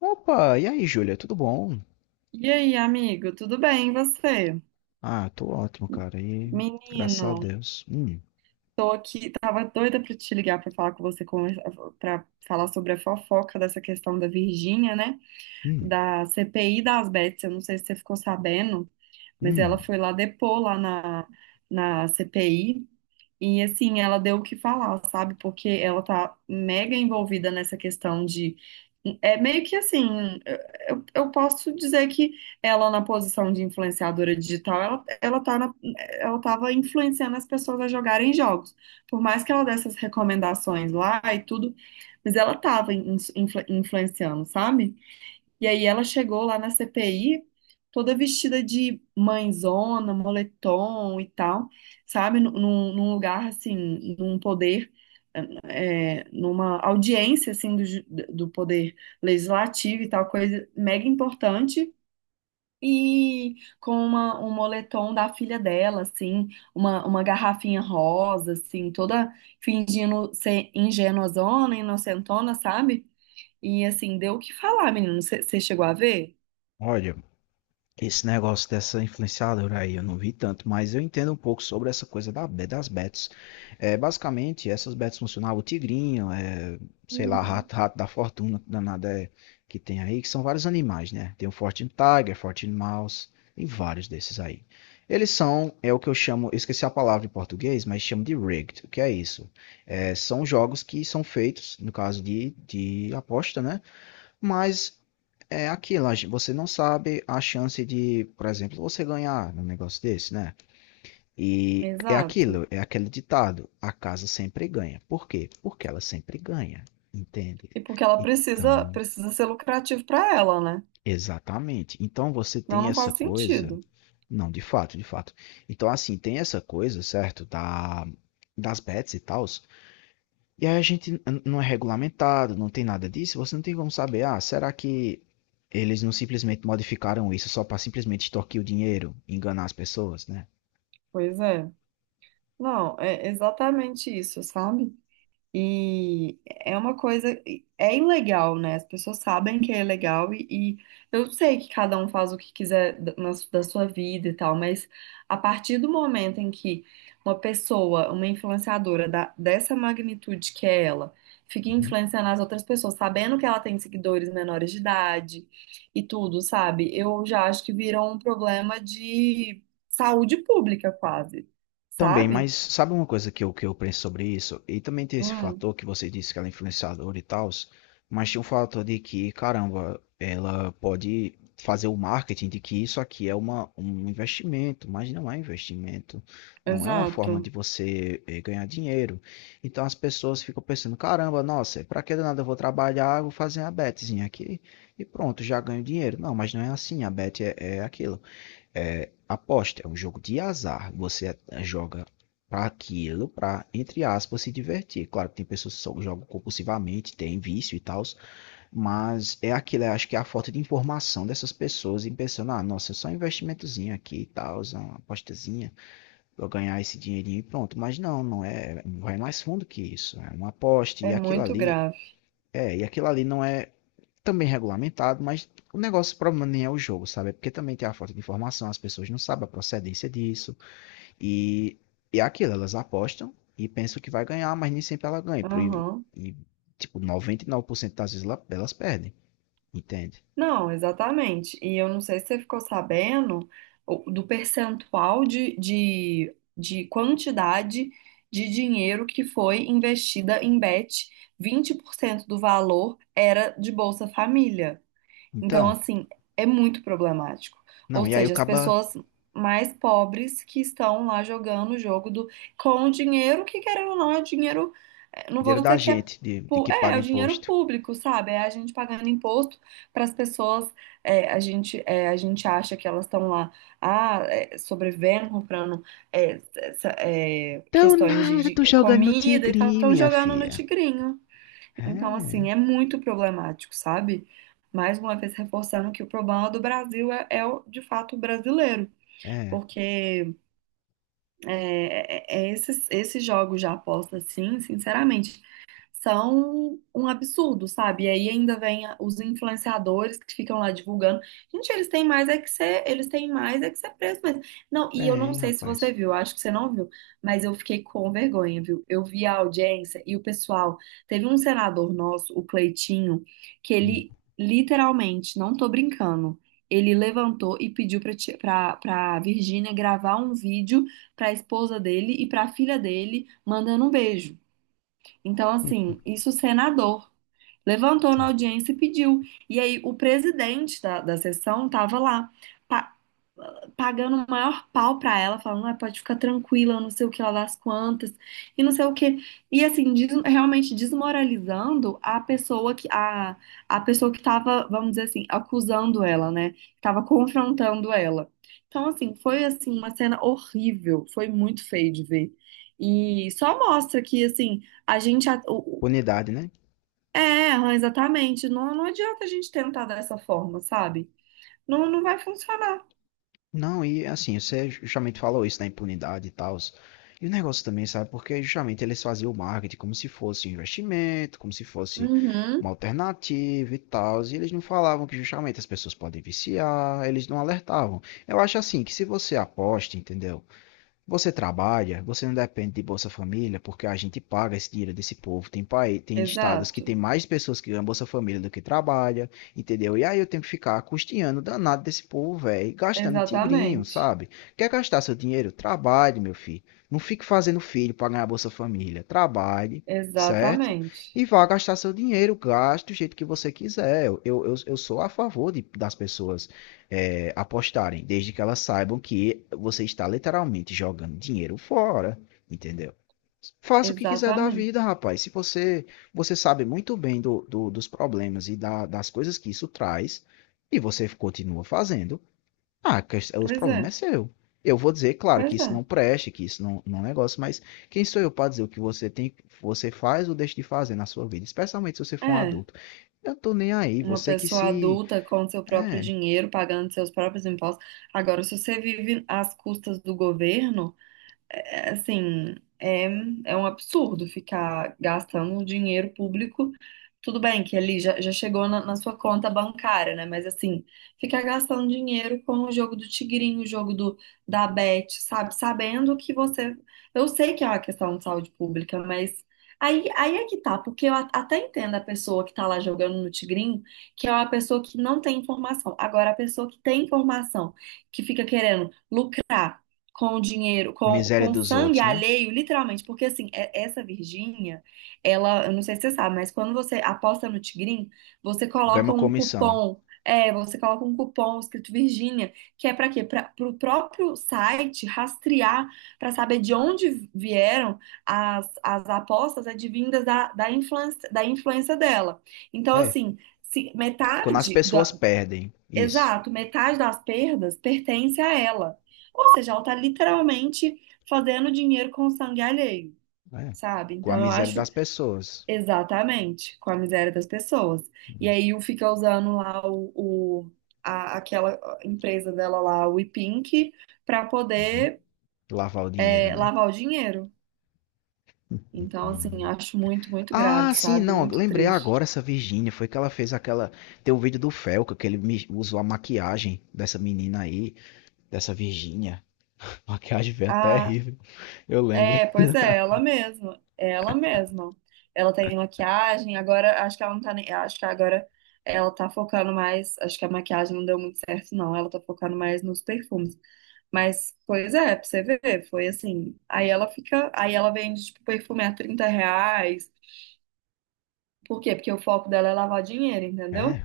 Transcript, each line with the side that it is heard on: left: Opa, e aí, Júlia, tudo bom?
right: E aí, amigo, tudo bem? E você?
left: Ah, tô ótimo, cara, e graças
right: Menino,
left: a Deus.
right: tô aqui, tava doida pra te ligar pra falar com você, para falar sobre a fofoca dessa questão da Virgínia, né?
left: Hum,
right: Da CPI das Bets, eu não sei se você ficou sabendo, mas ela
left: hum.
right: foi lá depor lá na CPI. E assim, ela deu o que falar, sabe? Porque ela tá mega envolvida nessa questão de. É meio que assim, eu posso dizer que ela na posição de influenciadora digital, ela ela tava influenciando as pessoas a jogarem jogos. Por mais que ela desse as recomendações lá e tudo, mas ela tava influenciando, sabe? E aí ela chegou lá na CPI, toda vestida de mãezona, moletom e tal, sabe? Num lugar, assim, num poder, numa audiência, assim, do poder legislativo e tal, coisa mega importante. E com um moletom da filha dela, assim, uma garrafinha rosa, assim, toda fingindo ser ingênuazona, inocentona, sabe? E assim, deu o que falar, menino. Você chegou a ver?
left: Olha, esse negócio dessa influenciadora aí, eu não vi tanto, mas eu entendo um pouco sobre essa coisa das bets. É, basicamente, essas bets funcionavam, o tigrinho, é, sei lá,
right: Uhum.
left: rato da fortuna, que danada é, que tem aí, que são vários animais, né? Tem o Fortune Tiger, Fortune Mouse, tem vários desses aí. Eles são, é o que eu chamo, eu esqueci a palavra em português, mas chamo de rigged. O que é isso? É, são jogos que são feitos, no caso de aposta, né? Mas é aquilo, você não sabe a chance de, por exemplo, você ganhar num negócio desse, né? E é
right: Exato.
left: aquilo, é aquele ditado, a casa sempre ganha. Por quê? Porque ela sempre ganha, entende?
right: E porque ela precisa,
left: Então,
right: precisa ser lucrativo para ela, né?
left: exatamente. Então você
right: Não,
left: tem
right: não
left: essa
right: faz
left: coisa,
right: sentido.
left: não, de fato, de fato. Então assim, tem essa coisa, certo, da das bets e tal. E aí a gente não é regulamentado, não tem nada disso, você não tem como saber, ah, será que eles não simplesmente modificaram isso só para simplesmente extorquir o dinheiro, enganar as pessoas, né?
right: Pois é. Não, é exatamente isso, sabe? E é uma coisa, é ilegal, né? As pessoas sabem que é ilegal e eu sei que cada um faz o que quiser da sua vida e tal, mas a partir do momento em que uma pessoa, uma influenciadora dessa magnitude que é ela, fica
left: Uhum.
right: influenciando as outras pessoas, sabendo que ela tem seguidores menores de idade e tudo, sabe? Eu já acho que virou um problema de saúde pública quase,
left: Também,
right: sabe?
left: mas sabe uma coisa que eu penso sobre isso? E também tem esse
right: Hum,
left: fator que você disse que ela é influenciadora e tal, mas tem um fator de que, caramba, ela pode fazer o marketing de que isso aqui é um investimento, mas não é investimento, não é uma
right: exato.
left: forma de você ganhar dinheiro. Então as pessoas ficam pensando, caramba, nossa, pra que do nada eu vou trabalhar, eu vou fazer a betezinha aqui e pronto, já ganho dinheiro. Não, mas não é assim, a bet é aquilo. Aposta é um jogo de azar. Você joga para aquilo, para, entre aspas, se divertir. Claro que tem pessoas que só jogam compulsivamente, tem vício e tal, mas é aquilo, eu acho que é a falta de informação dessas pessoas. E pensando, ah, nossa, é só um investimentozinho aqui e tal, uma apostazinha, pra ganhar esse dinheirinho e pronto. Mas não, não é, vai mais fundo que isso, é uma aposta
right: É
left: e aquilo
right: muito
left: ali,
right: grave.
left: é, e aquilo ali não é também regulamentado, mas o negócio, o problema nem é o jogo, sabe? É porque também tem a falta de informação, as pessoas não sabem a procedência disso, e, é aquilo, elas apostam e pensam que vai ganhar, mas nem sempre ela ganha.
right: Aham.
left: E, tipo, 99% das vezes elas perdem, entende?
right: Não, exatamente. E eu não sei se você ficou sabendo do percentual de, de quantidade de dinheiro que foi investida em bet. 20% do valor era de Bolsa Família. Então,
left: Então,
right: assim, é muito problemático. Ou
left: não, e aí o
right: seja, as
left: caba
right: pessoas mais pobres que estão lá jogando o jogo do com dinheiro que, querendo ou não, é dinheiro. Não vou
left: dinheiro
right: dizer
left: da
right: que é.
left: gente, de que
right: É
left: paga
right: o dinheiro
left: imposto.
right: público, sabe? É a gente pagando imposto para as pessoas. A gente acha que elas estão lá, ah, sobrevivendo, comprando
left: Então
right: questões de,
left: nada, tô
right: de
left: jogando no
right: comida e tal,
left: tigrinho,
right: estão
left: minha
right: jogando no
left: filha.
right: tigrinho. Então,
left: É,
right: assim, é muito problemático, sabe? Mais uma vez reforçando que o problema do Brasil é de fato o brasileiro,
left: é,
right: porque esses jogos de aposta, assim, sinceramente são um absurdo, sabe? E aí ainda vem os influenciadores que ficam lá divulgando. Gente, eles têm mais é que ser preso mesmo. Não, e eu não
left: tem,
right: sei se você
left: rapaz.
right: viu, acho que você não viu, mas eu fiquei com vergonha, viu? Eu vi a audiência e o pessoal, teve um senador nosso, o Cleitinho, que
left: Hum,
right: ele literalmente, não tô brincando, ele levantou e pediu pra ti- pra para Virgínia gravar um vídeo pra esposa dele e pra filha dele mandando um beijo. Então, assim, isso o senador levantou na
left: então.
right: audiência e pediu. E aí o presidente da sessão estava lá. Pa- pagando o maior pau pra ela, falando, ah, pode ficar tranquila, não sei o que lá das quantas, e não sei o que. E assim, realmente desmoralizando a pessoa que tava, vamos dizer assim, acusando ela, né? Que tava confrontando ela. Então, assim, foi assim uma cena horrível, foi muito feio de ver. E só mostra que assim, a gente
left: Unidade, né?
right: exatamente, não, não adianta a gente tentar dessa forma, sabe? Não, não vai funcionar.
left: Não, e assim, você justamente falou isso da impunidade e tal. E o negócio também, sabe? Porque justamente eles faziam o marketing como se fosse um investimento, como se fosse uma
right: Uhum,
left: alternativa e tal. E eles não falavam que justamente as pessoas podem viciar, eles não alertavam. Eu acho assim que se você aposta, entendeu? Você trabalha, você não depende de Bolsa Família, porque a gente paga esse dinheiro desse povo. Tem país, tem estados que
right: exato.
left: tem mais pessoas que ganham Bolsa Família do que trabalha, entendeu? E aí eu tenho que ficar custeando o danado desse povo, velho, gastando em tigrinho,
right: Exatamente.
left: sabe? Quer gastar seu dinheiro? Trabalhe, meu filho. Não fique fazendo filho para ganhar Bolsa Família. Trabalhe, certo?
right: Exatamente.
left: E vá gastar seu dinheiro, gaste do jeito que você quiser. Eu sou a favor das pessoas apostarem, desde que elas saibam que você está literalmente jogando dinheiro fora, entendeu? Faça o que quiser da
right: Exatamente.
left: vida, rapaz. Se você você sabe muito bem dos problemas e das coisas que isso traz, e você continua fazendo, ah, que- os
right: Pois é.
left: problemas é seu. Eu vou dizer, claro, que
right: Pois
left: isso
right: é.
left: não preste, que isso não, não é um negócio, mas quem sou eu para dizer o que você tem, você faz ou deixa de fazer na sua vida, especialmente se você for um
right: É.
left: adulto. Eu tô nem aí,
right: Uma
left: você que
right: pessoa
left: se.
right: adulta com seu próprio
left: É,
right: dinheiro, pagando seus próprios impostos. Agora, se você vive às custas do governo. Assim, é, é um absurdo ficar gastando um dinheiro público. Tudo bem que ali já, já chegou na sua conta bancária, né? Mas assim, ficar gastando dinheiro com o jogo do tigrinho, da Bet, sabe? Sabendo que você. Eu sei que é uma questão de saúde pública, mas aí é que tá, porque eu até entendo a pessoa que tá lá jogando no tigrinho, que é uma pessoa que não tem informação. Agora, a pessoa que tem informação, que fica querendo lucrar com o dinheiro, com,
left: miséria
right: com
left: dos
right: sangue
left: outros, né?
right: alheio, literalmente, porque assim, essa Virgínia, ela, eu não sei se você sabe, mas quando você aposta no Tigrinho,
left: Ganha uma comissão.
right: você coloca um cupom escrito Virgínia, que é para quê? Para o próprio site rastrear, para saber de onde vieram as apostas advindas da influência dela. Então,
left: É.
right: assim, se
left: E quando as
right: metade
left: pessoas perdem isso,
right: Exato, metade das perdas pertence a ela. Ou seja, ela está literalmente fazendo dinheiro com o sangue alheio,
left: né?
right: sabe?
left: Com a
right: Então eu
left: miséria
right: acho
left: das pessoas.
right: exatamente com a miséria das pessoas. E aí o fica usando lá o- aquela empresa dela lá, o Pink, para
left: Uhum.
right: poder
left: Lavar o dinheiro, né?
right: lavar o dinheiro. Então, assim,
left: Uhum.
right: acho muito, muito grave,
left: Ah, sim,
right: sabe?
left: não.
right: Muito
left: Lembrei agora
right: triste.
left: essa Virgínia. Foi que ela fez aquela. Tem o vídeo do Felca, que ele usou a maquiagem dessa menina aí, dessa Virgínia. Maquiagem veio até horrível. Eu lembro.
right: É, pois é, ela mesma, ela mesma. Ela tem maquiagem, agora acho que ela não tá nem, acho que agora ela tá focando mais, acho que a maquiagem não deu muito certo não, ela tá focando mais nos perfumes. Mas, pois é, pra você ver, foi assim. Aí ela vende tipo perfume a R$ 30. Por quê? Porque o foco dela é lavar dinheiro, entendeu?
left: É.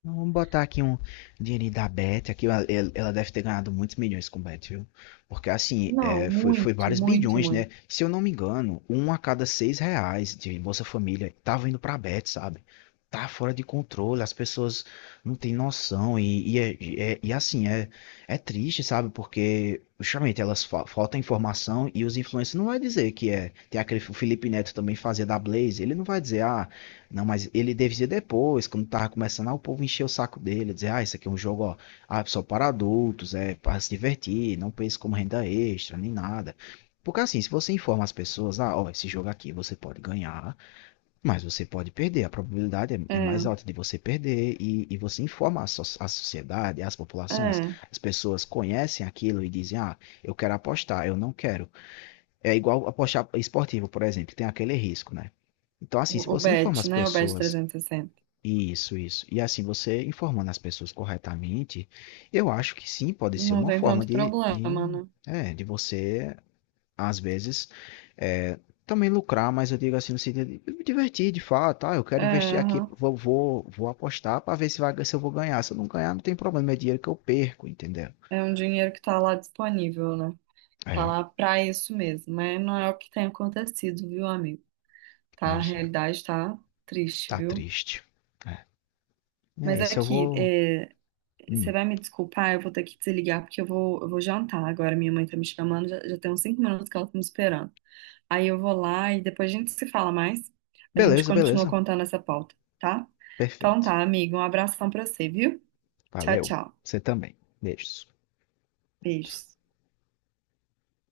left: Então, vamos botar aqui um dinheirinho da Beth. Aqui ela deve ter ganhado muitos milhões com Bet, viu? Porque assim,
right: Não,
left: foi
right: muito,
left: vários
right: muito,
left: bilhões, né?
right: muito.
left: Se eu não me engano, um a cada 6 reais de Bolsa Família tava indo pra Bet, sabe? Tá fora de controle, as pessoas não têm noção. Assim, é triste, sabe? Porque justamente elas fa falta informação e os influencers não vai dizer que é. Tem aquele o Felipe Neto também fazia da Blaze, ele não vai dizer, ah. Não, mas ele devia depois, quando tava começando, ah, o povo encheu o saco dele, dizer, ah, isso aqui é um jogo, ó, ah, só para adultos, é para se divertir, não pense como renda extra, nem nada. Porque assim, se você informa as pessoas, ah, ó, esse jogo aqui você pode ganhar, mas você pode perder, a probabilidade é mais
right: É,
left: alta de você perder, e você informa a, a sociedade, as populações,
right: é.
left: as pessoas conhecem aquilo e dizem, ah, eu quero apostar, eu não quero. É igual apostar esportivo, por exemplo, tem aquele risco, né? Então, assim, se
right: O
left: você informa
right: Bet,
left: as
right: né? O Bet
left: pessoas
right: 360.
left: isso, isso. E assim, você informando as pessoas corretamente, eu acho que sim, pode ser
right: Não
left: uma
right: tem
left: forma
right: tanto
left: de, de,
right: problema, né?
left: é, de você, às vezes, é, também lucrar, mas eu digo assim, no sentido de me divertir de fato, ah, eu quero
right: É,
left: investir aqui,
right: aham.
left: vou apostar para ver se eu vou ganhar. Se eu não ganhar, não tem problema, é dinheiro que eu perco, entendeu?
right: É um dinheiro que tá lá disponível, né? Tá
left: É,
right: lá pra isso mesmo, mas não é o que tem acontecido, viu, amigo? Tá, a
left: pois é.
right: realidade tá triste,
left: Tá
right: viu?
left: triste. É, é
right: Mas
left: isso, eu
right: aqui,
left: vou.
right: você
left: Hum.
right: vai me desculpar, eu vou ter que desligar porque eu vou jantar agora. Minha mãe tá me chamando, já tem uns 5 minutos que ela tá me esperando. Aí eu vou lá e depois a gente se fala mais. A gente
left: Beleza,
right: continua
left: beleza.
right: contando essa pauta, tá? Então
left: Perfeito.
right: tá, amigo, um abração pra você, viu? Tchau,
left: Valeu.
right: tchau.
left: Você também. Beijos.
right: Beijos.